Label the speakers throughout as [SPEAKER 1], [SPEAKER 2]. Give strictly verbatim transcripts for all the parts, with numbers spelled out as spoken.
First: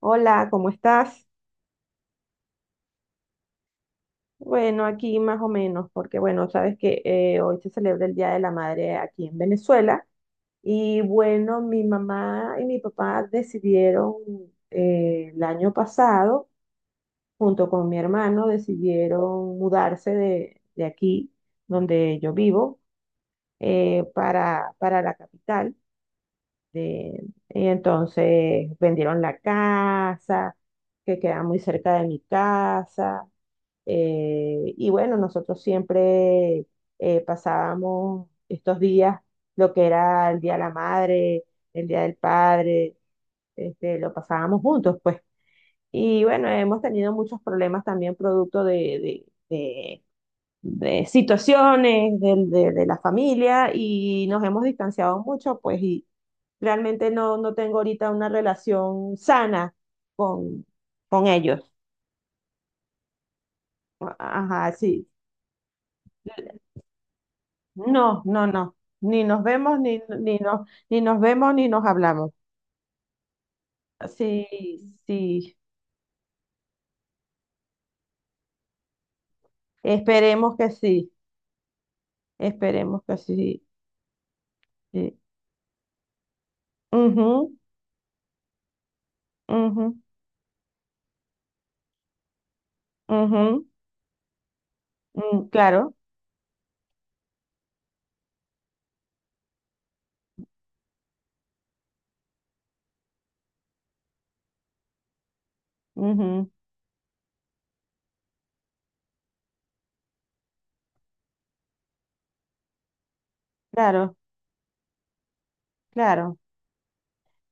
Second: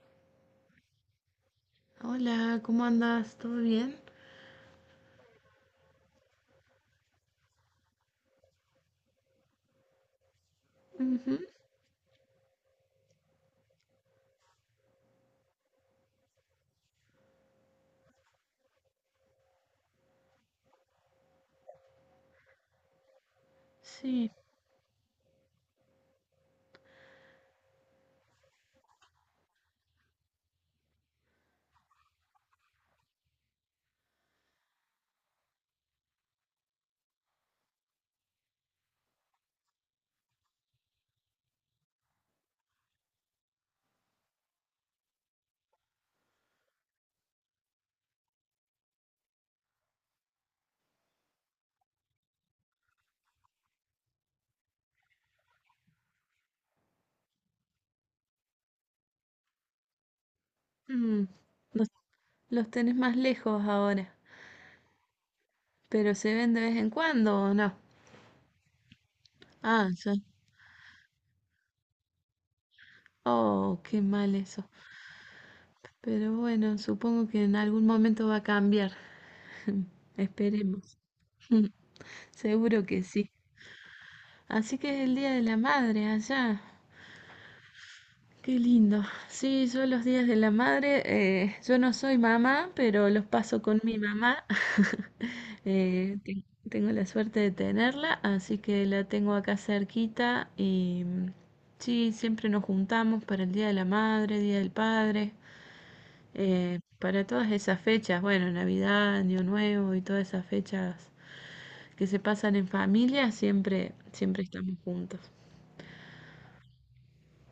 [SPEAKER 1] Hola, ¿cómo estás?
[SPEAKER 2] Hola, ¿cómo andas? ¿Todo bien?
[SPEAKER 1] Bueno, aquí más o menos, porque bueno, sabes que eh, hoy se celebra el Día de la Madre aquí en Venezuela y
[SPEAKER 2] Ujú.
[SPEAKER 1] bueno, mi mamá y mi papá decidieron eh, el año pasado, junto con mi hermano, decidieron mudarse de, de aquí, donde yo vivo, eh,
[SPEAKER 2] Sí.
[SPEAKER 1] para, para la capital. de- y entonces vendieron la casa, que queda muy cerca de mi casa. Eh, y bueno, nosotros siempre eh, pasábamos estos días, lo que era el Día de la Madre, el Día del Padre, este, lo pasábamos juntos, pues. Y bueno, hemos tenido muchos problemas también producto de, de- de- de situaciones del- de, de la familia y nos hemos distanciado mucho, pues, y realmente no, no tengo ahorita una relación sana con,
[SPEAKER 2] Mm.
[SPEAKER 1] con ellos.
[SPEAKER 2] Los, los tenés más lejos ahora,
[SPEAKER 1] Ajá, sí.
[SPEAKER 2] pero se ven de vez en cuando o no.
[SPEAKER 1] No, no, no. Ni nos vemos,
[SPEAKER 2] Ah,
[SPEAKER 1] ni,
[SPEAKER 2] ya.
[SPEAKER 1] ni nos, ni nos vemos, ni nos hablamos.
[SPEAKER 2] Oh, qué mal eso.
[SPEAKER 1] Sí, sí.
[SPEAKER 2] Pero bueno, supongo que en algún momento va a cambiar.
[SPEAKER 1] Esperemos que
[SPEAKER 2] Esperemos.
[SPEAKER 1] sí.
[SPEAKER 2] Seguro
[SPEAKER 1] Esperemos
[SPEAKER 2] que
[SPEAKER 1] que
[SPEAKER 2] sí.
[SPEAKER 1] sí.
[SPEAKER 2] Así que es el
[SPEAKER 1] Sí.
[SPEAKER 2] Día de la Madre allá.
[SPEAKER 1] Ujú,
[SPEAKER 2] Qué lindo. Sí, yo
[SPEAKER 1] ujú,
[SPEAKER 2] los días de la madre, eh, yo no soy mamá, pero los paso
[SPEAKER 1] ujú,
[SPEAKER 2] con mi mamá.
[SPEAKER 1] mm, claro,
[SPEAKER 2] Eh, ten- Tengo la suerte de tenerla, así que la tengo acá cerquita y mm, sí, siempre nos juntamos para el Día de la Madre, Día del Padre,
[SPEAKER 1] ujú,
[SPEAKER 2] eh, para todas esas fechas, bueno, Navidad, Año Nuevo y todas esas fechas que se pasan en familia, siempre,
[SPEAKER 1] claro,
[SPEAKER 2] siempre estamos juntos.
[SPEAKER 1] claro.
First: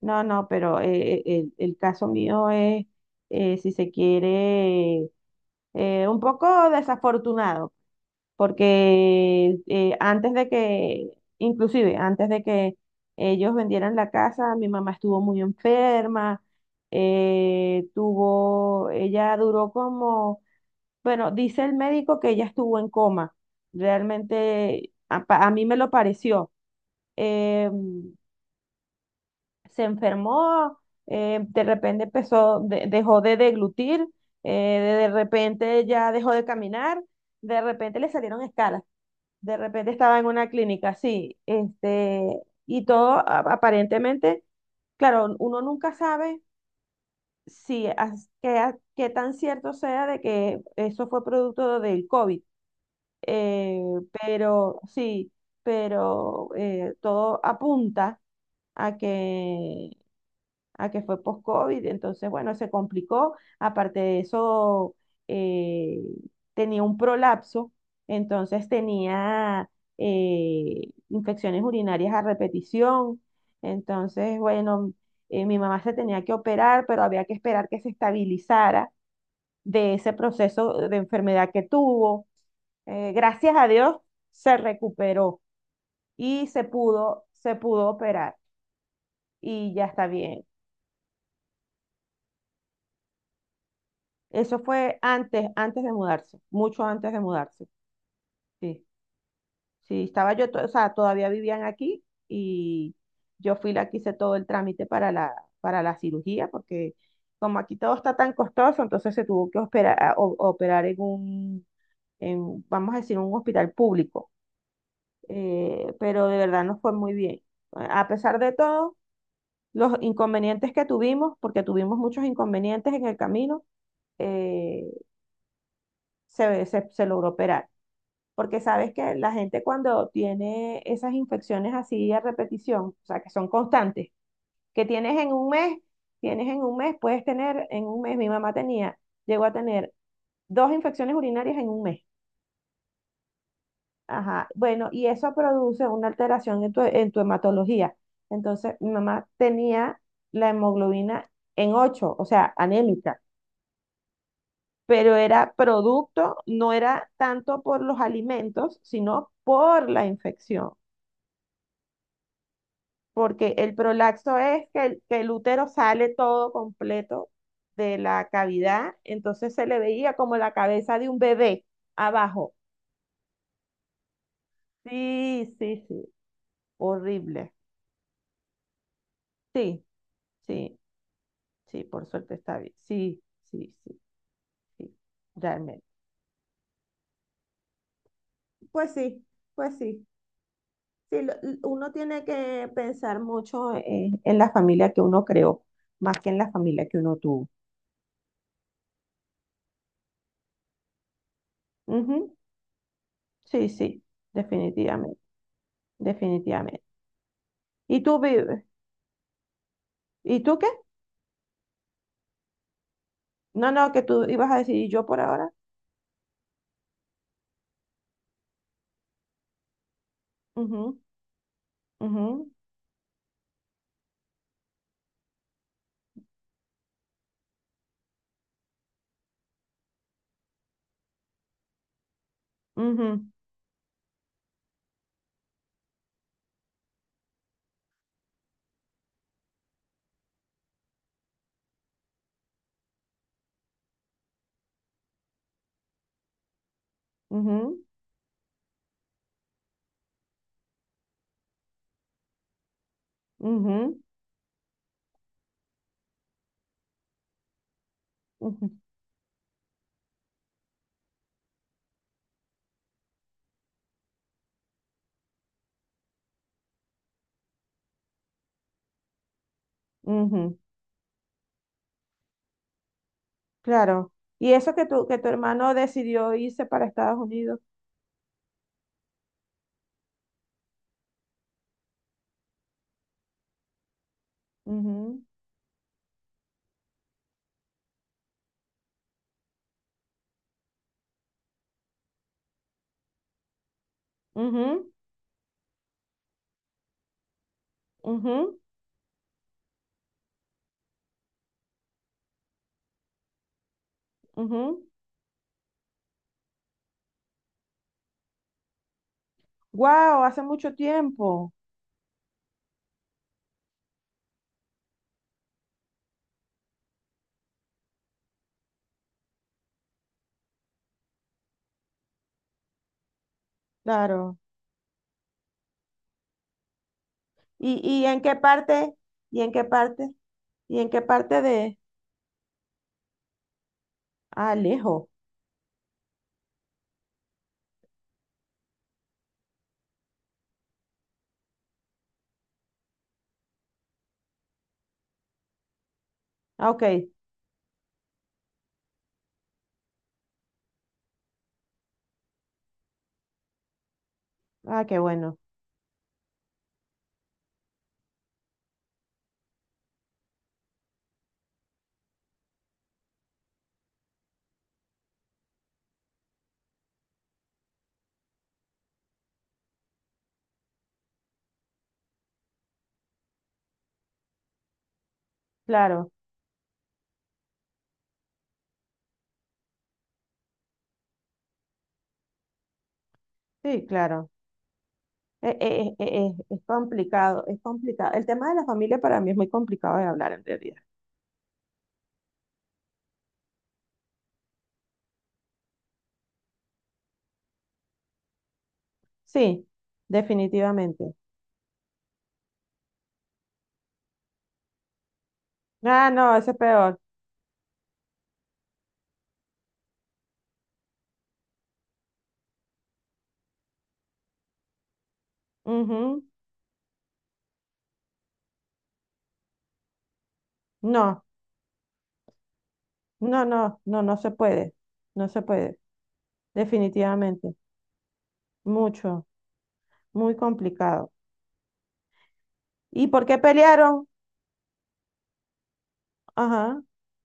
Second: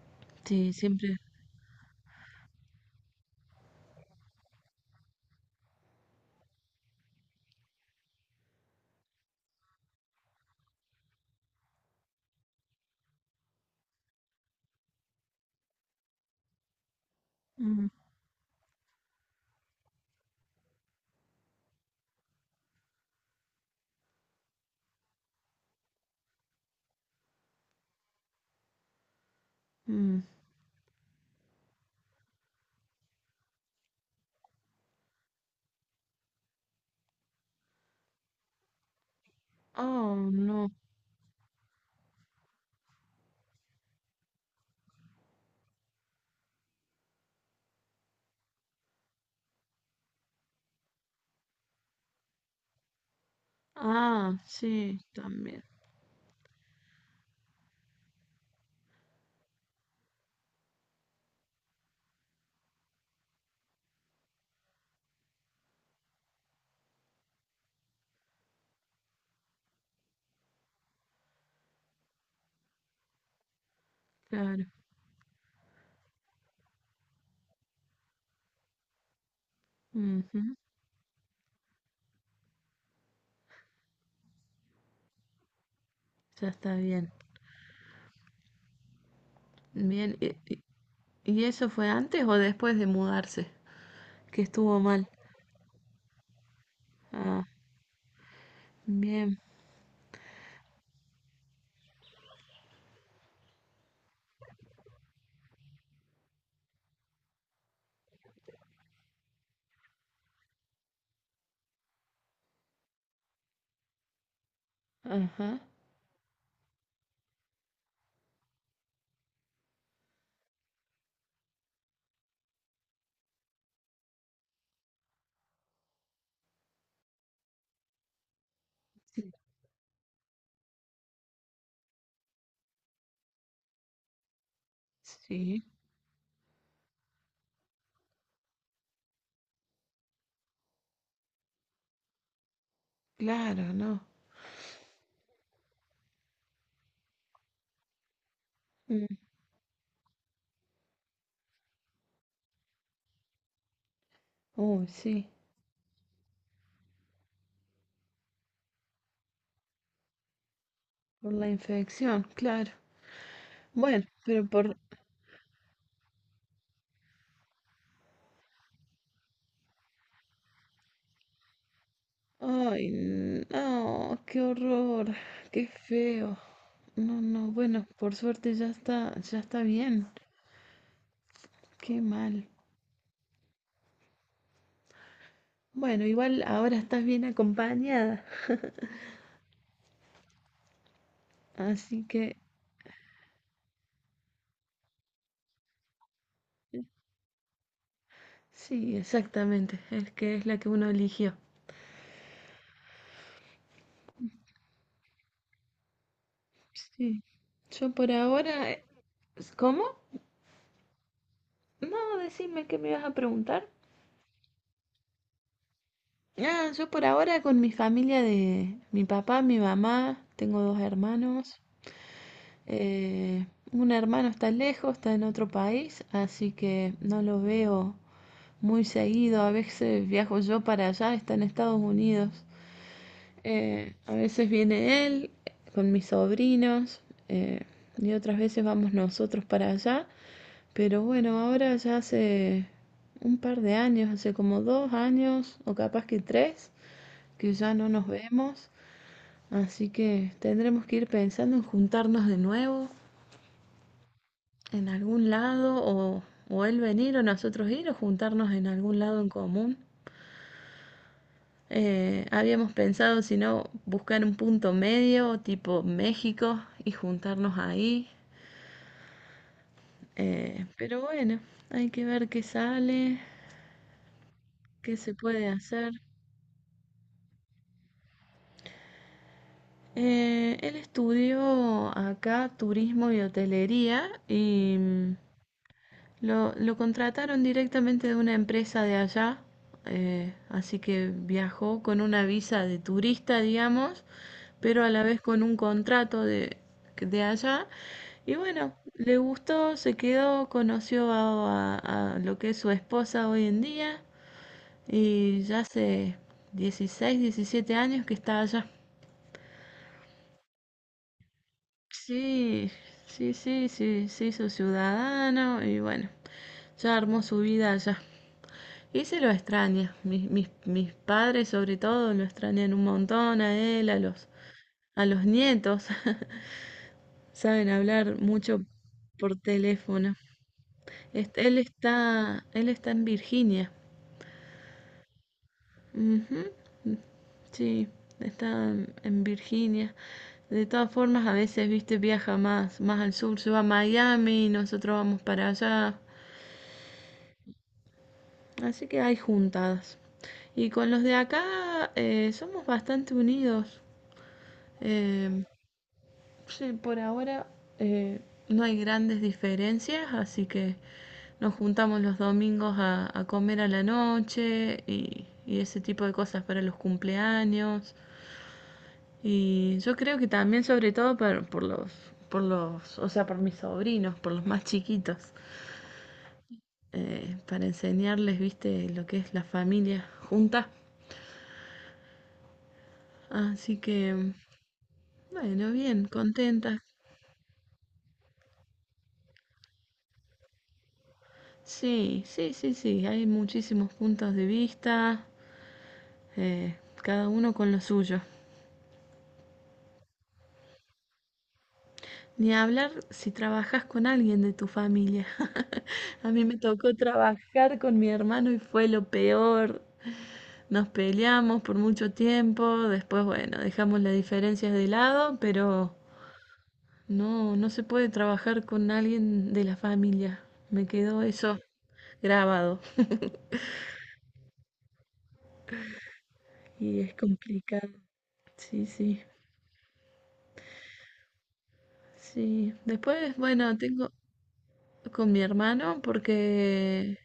[SPEAKER 1] No, no,
[SPEAKER 2] Sí,
[SPEAKER 1] pero eh,
[SPEAKER 2] siempre.
[SPEAKER 1] eh, el, el caso mío es, eh, si se quiere, eh, un poco desafortunado. Porque eh, antes de que, inclusive antes de que ellos vendieran la casa, mi mamá estuvo muy enferma, eh,
[SPEAKER 2] Mm,
[SPEAKER 1] tuvo, ella duró como, bueno, dice el médico que ella estuvo en coma, realmente a, pa- a mí me lo pareció. Eh, Se
[SPEAKER 2] mm.
[SPEAKER 1] enfermó, eh, de repente empezó, de- dejó de deglutir, eh, de de repente ya dejó de caminar, de repente le salieron escalas. De repente
[SPEAKER 2] Oh,
[SPEAKER 1] estaba en una
[SPEAKER 2] no.
[SPEAKER 1] clínica, sí, este, y todo a- aparentemente, claro, uno nunca sabe si as- qué, a- qué tan cierto sea de que eso fue producto del COVID, eh,
[SPEAKER 2] Ah,
[SPEAKER 1] pero
[SPEAKER 2] sí,
[SPEAKER 1] sí,
[SPEAKER 2] también,
[SPEAKER 1] pero eh, todo apunta a que a que fue post-COVID, entonces, bueno, se complicó. Aparte de eso, eh, tenía un prolapso, entonces tenía eh, infecciones urinarias a repetición. Entonces,
[SPEAKER 2] claro.
[SPEAKER 1] bueno, eh, mi mamá se tenía que operar, pero había que esperar que se estabilizara de ese
[SPEAKER 2] Ujú.
[SPEAKER 1] proceso de enfermedad que tuvo. Eh, gracias a Dios se recuperó y
[SPEAKER 2] Ya
[SPEAKER 1] se
[SPEAKER 2] está bien.
[SPEAKER 1] pudo, se pudo operar y ya está
[SPEAKER 2] Bien, ¿y,
[SPEAKER 1] bien.
[SPEAKER 2] y- y- eso fue antes o después de mudarse? Que
[SPEAKER 1] Eso
[SPEAKER 2] estuvo
[SPEAKER 1] fue
[SPEAKER 2] mal.
[SPEAKER 1] antes, antes de mudarse, mucho antes de
[SPEAKER 2] Ah,
[SPEAKER 1] mudarse. Sí,
[SPEAKER 2] bien.
[SPEAKER 1] sí, estaba yo, to- o sea, todavía vivían aquí y yo fui la que hice todo el trámite para la, para la cirugía, porque como aquí todo está tan costoso, entonces se tuvo que operar, operar en un, en, vamos a decir, un hospital público.
[SPEAKER 2] Ajá,
[SPEAKER 1] Eh, pero de verdad nos fue muy bien. A pesar de todo, los inconvenientes que tuvimos, porque tuvimos muchos inconvenientes en el camino, eh, se, se se logró operar. Porque sabes que la gente cuando tiene esas infecciones así a repetición, o sea, que son constantes, que tienes en un
[SPEAKER 2] sí,
[SPEAKER 1] mes, tienes en un mes, puedes tener en un mes, mi mamá tenía, llegó a tener dos infecciones urinarias en un mes.
[SPEAKER 2] claro, no.
[SPEAKER 1] Ajá, bueno, y eso produce una alteración en tu, en tu hematología. Entonces, mi
[SPEAKER 2] Mm.
[SPEAKER 1] mamá tenía la hemoglobina en ocho, o sea, anémica,
[SPEAKER 2] Uy,
[SPEAKER 1] pero
[SPEAKER 2] sí,
[SPEAKER 1] era producto, no era tanto por los alimentos, sino por la infección.
[SPEAKER 2] por la infección, claro.
[SPEAKER 1] Porque el
[SPEAKER 2] Bueno,
[SPEAKER 1] prolapso
[SPEAKER 2] pero
[SPEAKER 1] es
[SPEAKER 2] por...
[SPEAKER 1] que el, que el útero sale todo completo de la cavidad, entonces se le veía como la cabeza de un bebé abajo.
[SPEAKER 2] Ay, no, qué horror,
[SPEAKER 1] Sí,
[SPEAKER 2] qué
[SPEAKER 1] sí, sí,
[SPEAKER 2] feo. No, no,
[SPEAKER 1] horrible.
[SPEAKER 2] bueno, por suerte ya está, ya está
[SPEAKER 1] Sí,
[SPEAKER 2] bien.
[SPEAKER 1] sí, sí,
[SPEAKER 2] Qué
[SPEAKER 1] por suerte
[SPEAKER 2] mal.
[SPEAKER 1] está bien. Sí, sí, sí, sí, realmente.
[SPEAKER 2] Bueno, igual ahora estás bien acompañada,
[SPEAKER 1] Pues sí, pues sí. Sí, lo- l- uno
[SPEAKER 2] así
[SPEAKER 1] tiene
[SPEAKER 2] que
[SPEAKER 1] que pensar mucho eh, en la familia que uno creó, más que en la familia que uno tuvo.
[SPEAKER 2] sí, exactamente, es que es la que uno eligió.
[SPEAKER 1] Ujú. Sí, sí, definitivamente, definitivamente.
[SPEAKER 2] Sí, yo
[SPEAKER 1] ¿Y
[SPEAKER 2] por
[SPEAKER 1] tú, Vi-
[SPEAKER 2] ahora... eh, ¿Cómo?
[SPEAKER 1] ¿y tú qué?
[SPEAKER 2] No, decime qué me ibas a preguntar.
[SPEAKER 1] No, no, que tú ibas a decir, ¿y yo por ahora?
[SPEAKER 2] Ah, yo por ahora con mi familia de mi papá, mi mamá, tengo dos
[SPEAKER 1] Ujú,
[SPEAKER 2] hermanos.
[SPEAKER 1] ujú,
[SPEAKER 2] Eh, un hermano está lejos, está en otro país, así que no lo veo muy seguido. A veces viajo yo para allá, está en Estados Unidos.
[SPEAKER 1] ujú,
[SPEAKER 2] Eh, a veces viene él con mis sobrinos eh, y otras veces vamos nosotros para allá. Pero bueno, ahora ya hace un par de años, hace como dos años o capaz que tres, que ya
[SPEAKER 1] ujú,
[SPEAKER 2] no nos vemos. Así que tendremos que ir pensando en juntarnos de nuevo
[SPEAKER 1] ujú,
[SPEAKER 2] en algún lado o, o él venir o nosotros ir o juntarnos en
[SPEAKER 1] ujú,
[SPEAKER 2] algún lado en común. Eh, habíamos pensado, si no, buscar un punto medio, tipo México, y juntarnos ahí.
[SPEAKER 1] ujú.
[SPEAKER 2] Eh, pero bueno, hay que ver qué sale,
[SPEAKER 1] Claro. Y eso que
[SPEAKER 2] qué
[SPEAKER 1] tu,
[SPEAKER 2] se
[SPEAKER 1] que tu
[SPEAKER 2] puede
[SPEAKER 1] hermano
[SPEAKER 2] hacer.
[SPEAKER 1] decidió irse para Estados Unidos.
[SPEAKER 2] Eh, él estudió acá turismo y hotelería y mm,
[SPEAKER 1] Ujú,
[SPEAKER 2] Lo, lo contrataron directamente de una empresa de allá, eh, así que viajó con una visa de turista, digamos, pero
[SPEAKER 1] ujú,
[SPEAKER 2] a la vez con un contrato de, de allá. Y
[SPEAKER 1] ujú,
[SPEAKER 2] bueno, le gustó, se quedó, conoció a, a- a lo que es su esposa hoy en día
[SPEAKER 1] ujú.
[SPEAKER 2] y ya hace dieciséis, diecisiete años que está allá.
[SPEAKER 1] Guau, hace mucho tiempo.
[SPEAKER 2] Sí, sí, sí, sí, se hizo ciudadano y bueno, ya armó su vida allá. Y se lo extraña. Mis, mis, mis padres sobre todo lo extrañan un montón a él, a los,
[SPEAKER 1] Claro.
[SPEAKER 2] a los nietos. Saben
[SPEAKER 1] ¿Y, y
[SPEAKER 2] hablar
[SPEAKER 1] en qué
[SPEAKER 2] mucho
[SPEAKER 1] parte?
[SPEAKER 2] por
[SPEAKER 1] ¿Y en qué parte?
[SPEAKER 2] teléfono.
[SPEAKER 1] ¿Y en qué
[SPEAKER 2] Est-
[SPEAKER 1] parte
[SPEAKER 2] Él
[SPEAKER 1] de...
[SPEAKER 2] está, él está en Virginia.
[SPEAKER 1] Ah, lejos.
[SPEAKER 2] Ujú. Sí, está en Virginia. De todas formas, a veces, viste, viaja más, más al sur, se va a Miami, nosotros vamos para allá.
[SPEAKER 1] Ah, ok.
[SPEAKER 2] Así que hay juntadas. Y con los de acá eh, somos bastante unidos.
[SPEAKER 1] Ah, qué bueno.
[SPEAKER 2] Eh, Sí, por ahora eh, no hay grandes diferencias, así que nos juntamos los domingos a, a comer a la noche y, y ese tipo de cosas para los cumpleaños. Y yo creo que también, sobre todo por, por los, por los, o sea, por mis sobrinos, por los más chiquitos,
[SPEAKER 1] Claro.
[SPEAKER 2] eh, para enseñarles, viste, lo que es la familia junta. Así
[SPEAKER 1] Sí, claro.
[SPEAKER 2] que,
[SPEAKER 1] Eh,
[SPEAKER 2] bueno,
[SPEAKER 1] eh,
[SPEAKER 2] bien,
[SPEAKER 1] eh, eh, es
[SPEAKER 2] contenta.
[SPEAKER 1] complicado, es complicado. El tema de la familia para mí es muy complicado de hablar en realidad.
[SPEAKER 2] Sí, sí, sí, sí, hay muchísimos puntos de vista. Eh, Cada uno con lo suyo.
[SPEAKER 1] Sí, definitivamente.
[SPEAKER 2] Ni hablar si trabajas con alguien de tu familia.
[SPEAKER 1] Ah,
[SPEAKER 2] A
[SPEAKER 1] no,
[SPEAKER 2] mí
[SPEAKER 1] ese es
[SPEAKER 2] me tocó
[SPEAKER 1] peor.
[SPEAKER 2] trabajar con mi hermano y fue lo peor. Nos peleamos por mucho tiempo, después, bueno, dejamos las diferencias de lado, pero
[SPEAKER 1] Ujú.
[SPEAKER 2] no, no se puede trabajar con alguien de la familia. Me quedó
[SPEAKER 1] No,
[SPEAKER 2] eso grabado.
[SPEAKER 1] no, no, no, no se puede. No se puede,
[SPEAKER 2] Y es
[SPEAKER 1] definitivamente.
[SPEAKER 2] complicado. Sí, sí,
[SPEAKER 1] Mucho, muy complicado.
[SPEAKER 2] sí.
[SPEAKER 1] ¿Y por
[SPEAKER 2] Después,
[SPEAKER 1] qué
[SPEAKER 2] bueno,
[SPEAKER 1] pelearon?
[SPEAKER 2] tengo, con mi hermano
[SPEAKER 1] Ajá.
[SPEAKER 2] porque...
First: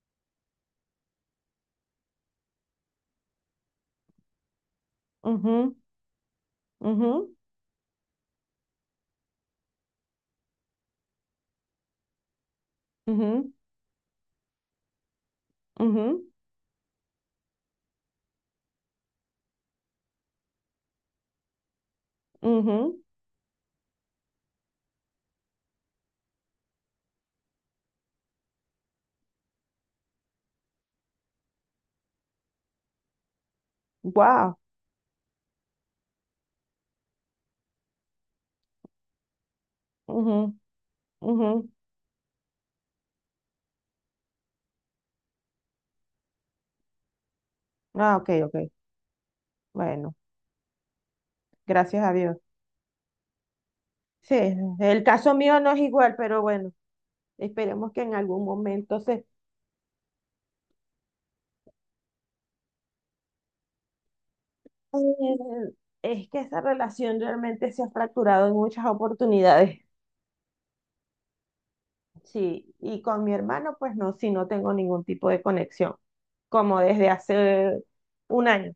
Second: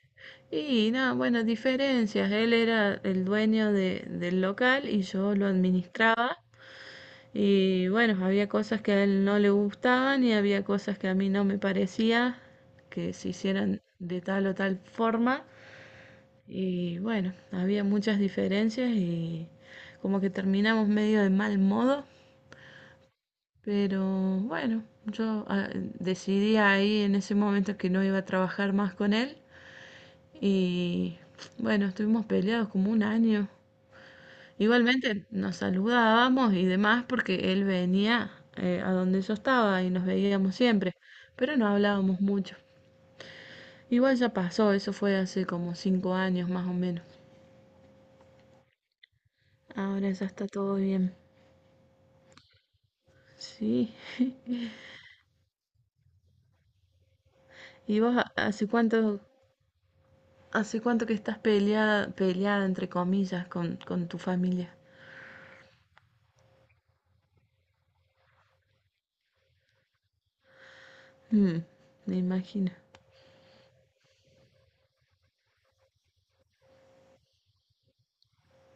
[SPEAKER 2] Y nada, bueno, diferencias. Él era el dueño de- del local y yo lo
[SPEAKER 1] Mhm.
[SPEAKER 2] administraba.
[SPEAKER 1] Mhm.
[SPEAKER 2] Y bueno, había cosas que a él no le gustaban y había cosas que a mí no me parecía que se
[SPEAKER 1] Mhm.
[SPEAKER 2] hicieran de tal o tal forma.
[SPEAKER 1] Mhm.
[SPEAKER 2] Y bueno, había muchas diferencias y como que terminamos medio de mal modo.
[SPEAKER 1] Mhm.
[SPEAKER 2] Pero bueno, yo ah, decidí ahí en ese momento que no iba a trabajar más con él. Y bueno, estuvimos peleados como un año.
[SPEAKER 1] Wow.
[SPEAKER 2] Igualmente nos saludábamos y demás porque él venía eh, a donde yo estaba y nos
[SPEAKER 1] Mhm.
[SPEAKER 2] veíamos siempre, pero no
[SPEAKER 1] Mhm.
[SPEAKER 2] hablábamos mucho. Igual ya pasó, eso fue hace como cinco años más o menos.
[SPEAKER 1] Ah, ok, ok.
[SPEAKER 2] Ahora
[SPEAKER 1] Bueno,
[SPEAKER 2] ya está todo bien.
[SPEAKER 1] gracias a Dios.
[SPEAKER 2] Sí.
[SPEAKER 1] Sí, el caso mío no es igual, pero bueno, esperemos
[SPEAKER 2] ¿Y
[SPEAKER 1] que en
[SPEAKER 2] vos ha-
[SPEAKER 1] algún
[SPEAKER 2] hace
[SPEAKER 1] momento
[SPEAKER 2] cuánto,
[SPEAKER 1] se...
[SPEAKER 2] hace cuánto que estás peleada, peleada entre comillas con, con tu familia?
[SPEAKER 1] Eh, es que esa relación realmente se ha fracturado en muchas oportunidades.
[SPEAKER 2] Mm, me imagino.
[SPEAKER 1] Sí, y con mi hermano, pues no, sí, no tengo ningún tipo de conexión, como desde hace un año.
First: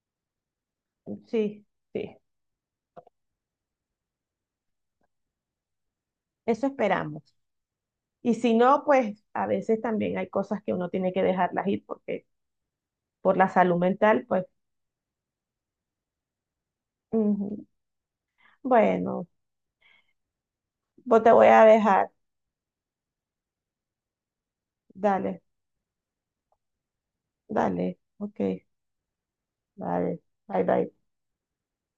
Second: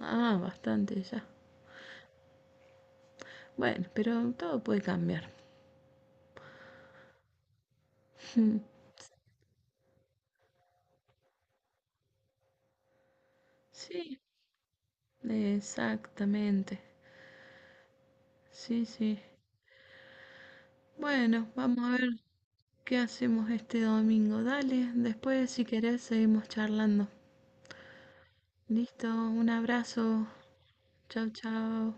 [SPEAKER 2] Ah, bastante ya.
[SPEAKER 1] Sí, sí,
[SPEAKER 2] Bueno, pero todo puede cambiar.
[SPEAKER 1] eso esperamos. Y si no, pues a veces también hay cosas que uno tiene que dejarlas ir porque por la salud
[SPEAKER 2] Sí,
[SPEAKER 1] mental, pues
[SPEAKER 2] exactamente.
[SPEAKER 1] ujú.
[SPEAKER 2] Sí, sí.
[SPEAKER 1] Bueno, vos te voy
[SPEAKER 2] Bueno,
[SPEAKER 1] a
[SPEAKER 2] vamos a ver
[SPEAKER 1] dejar.
[SPEAKER 2] qué hacemos este domingo. Dale,
[SPEAKER 1] Dale,
[SPEAKER 2] después si querés seguimos charlando.
[SPEAKER 1] dale, ok.
[SPEAKER 2] Listo, un abrazo.
[SPEAKER 1] Vale, bye bye.
[SPEAKER 2] Chau, chau.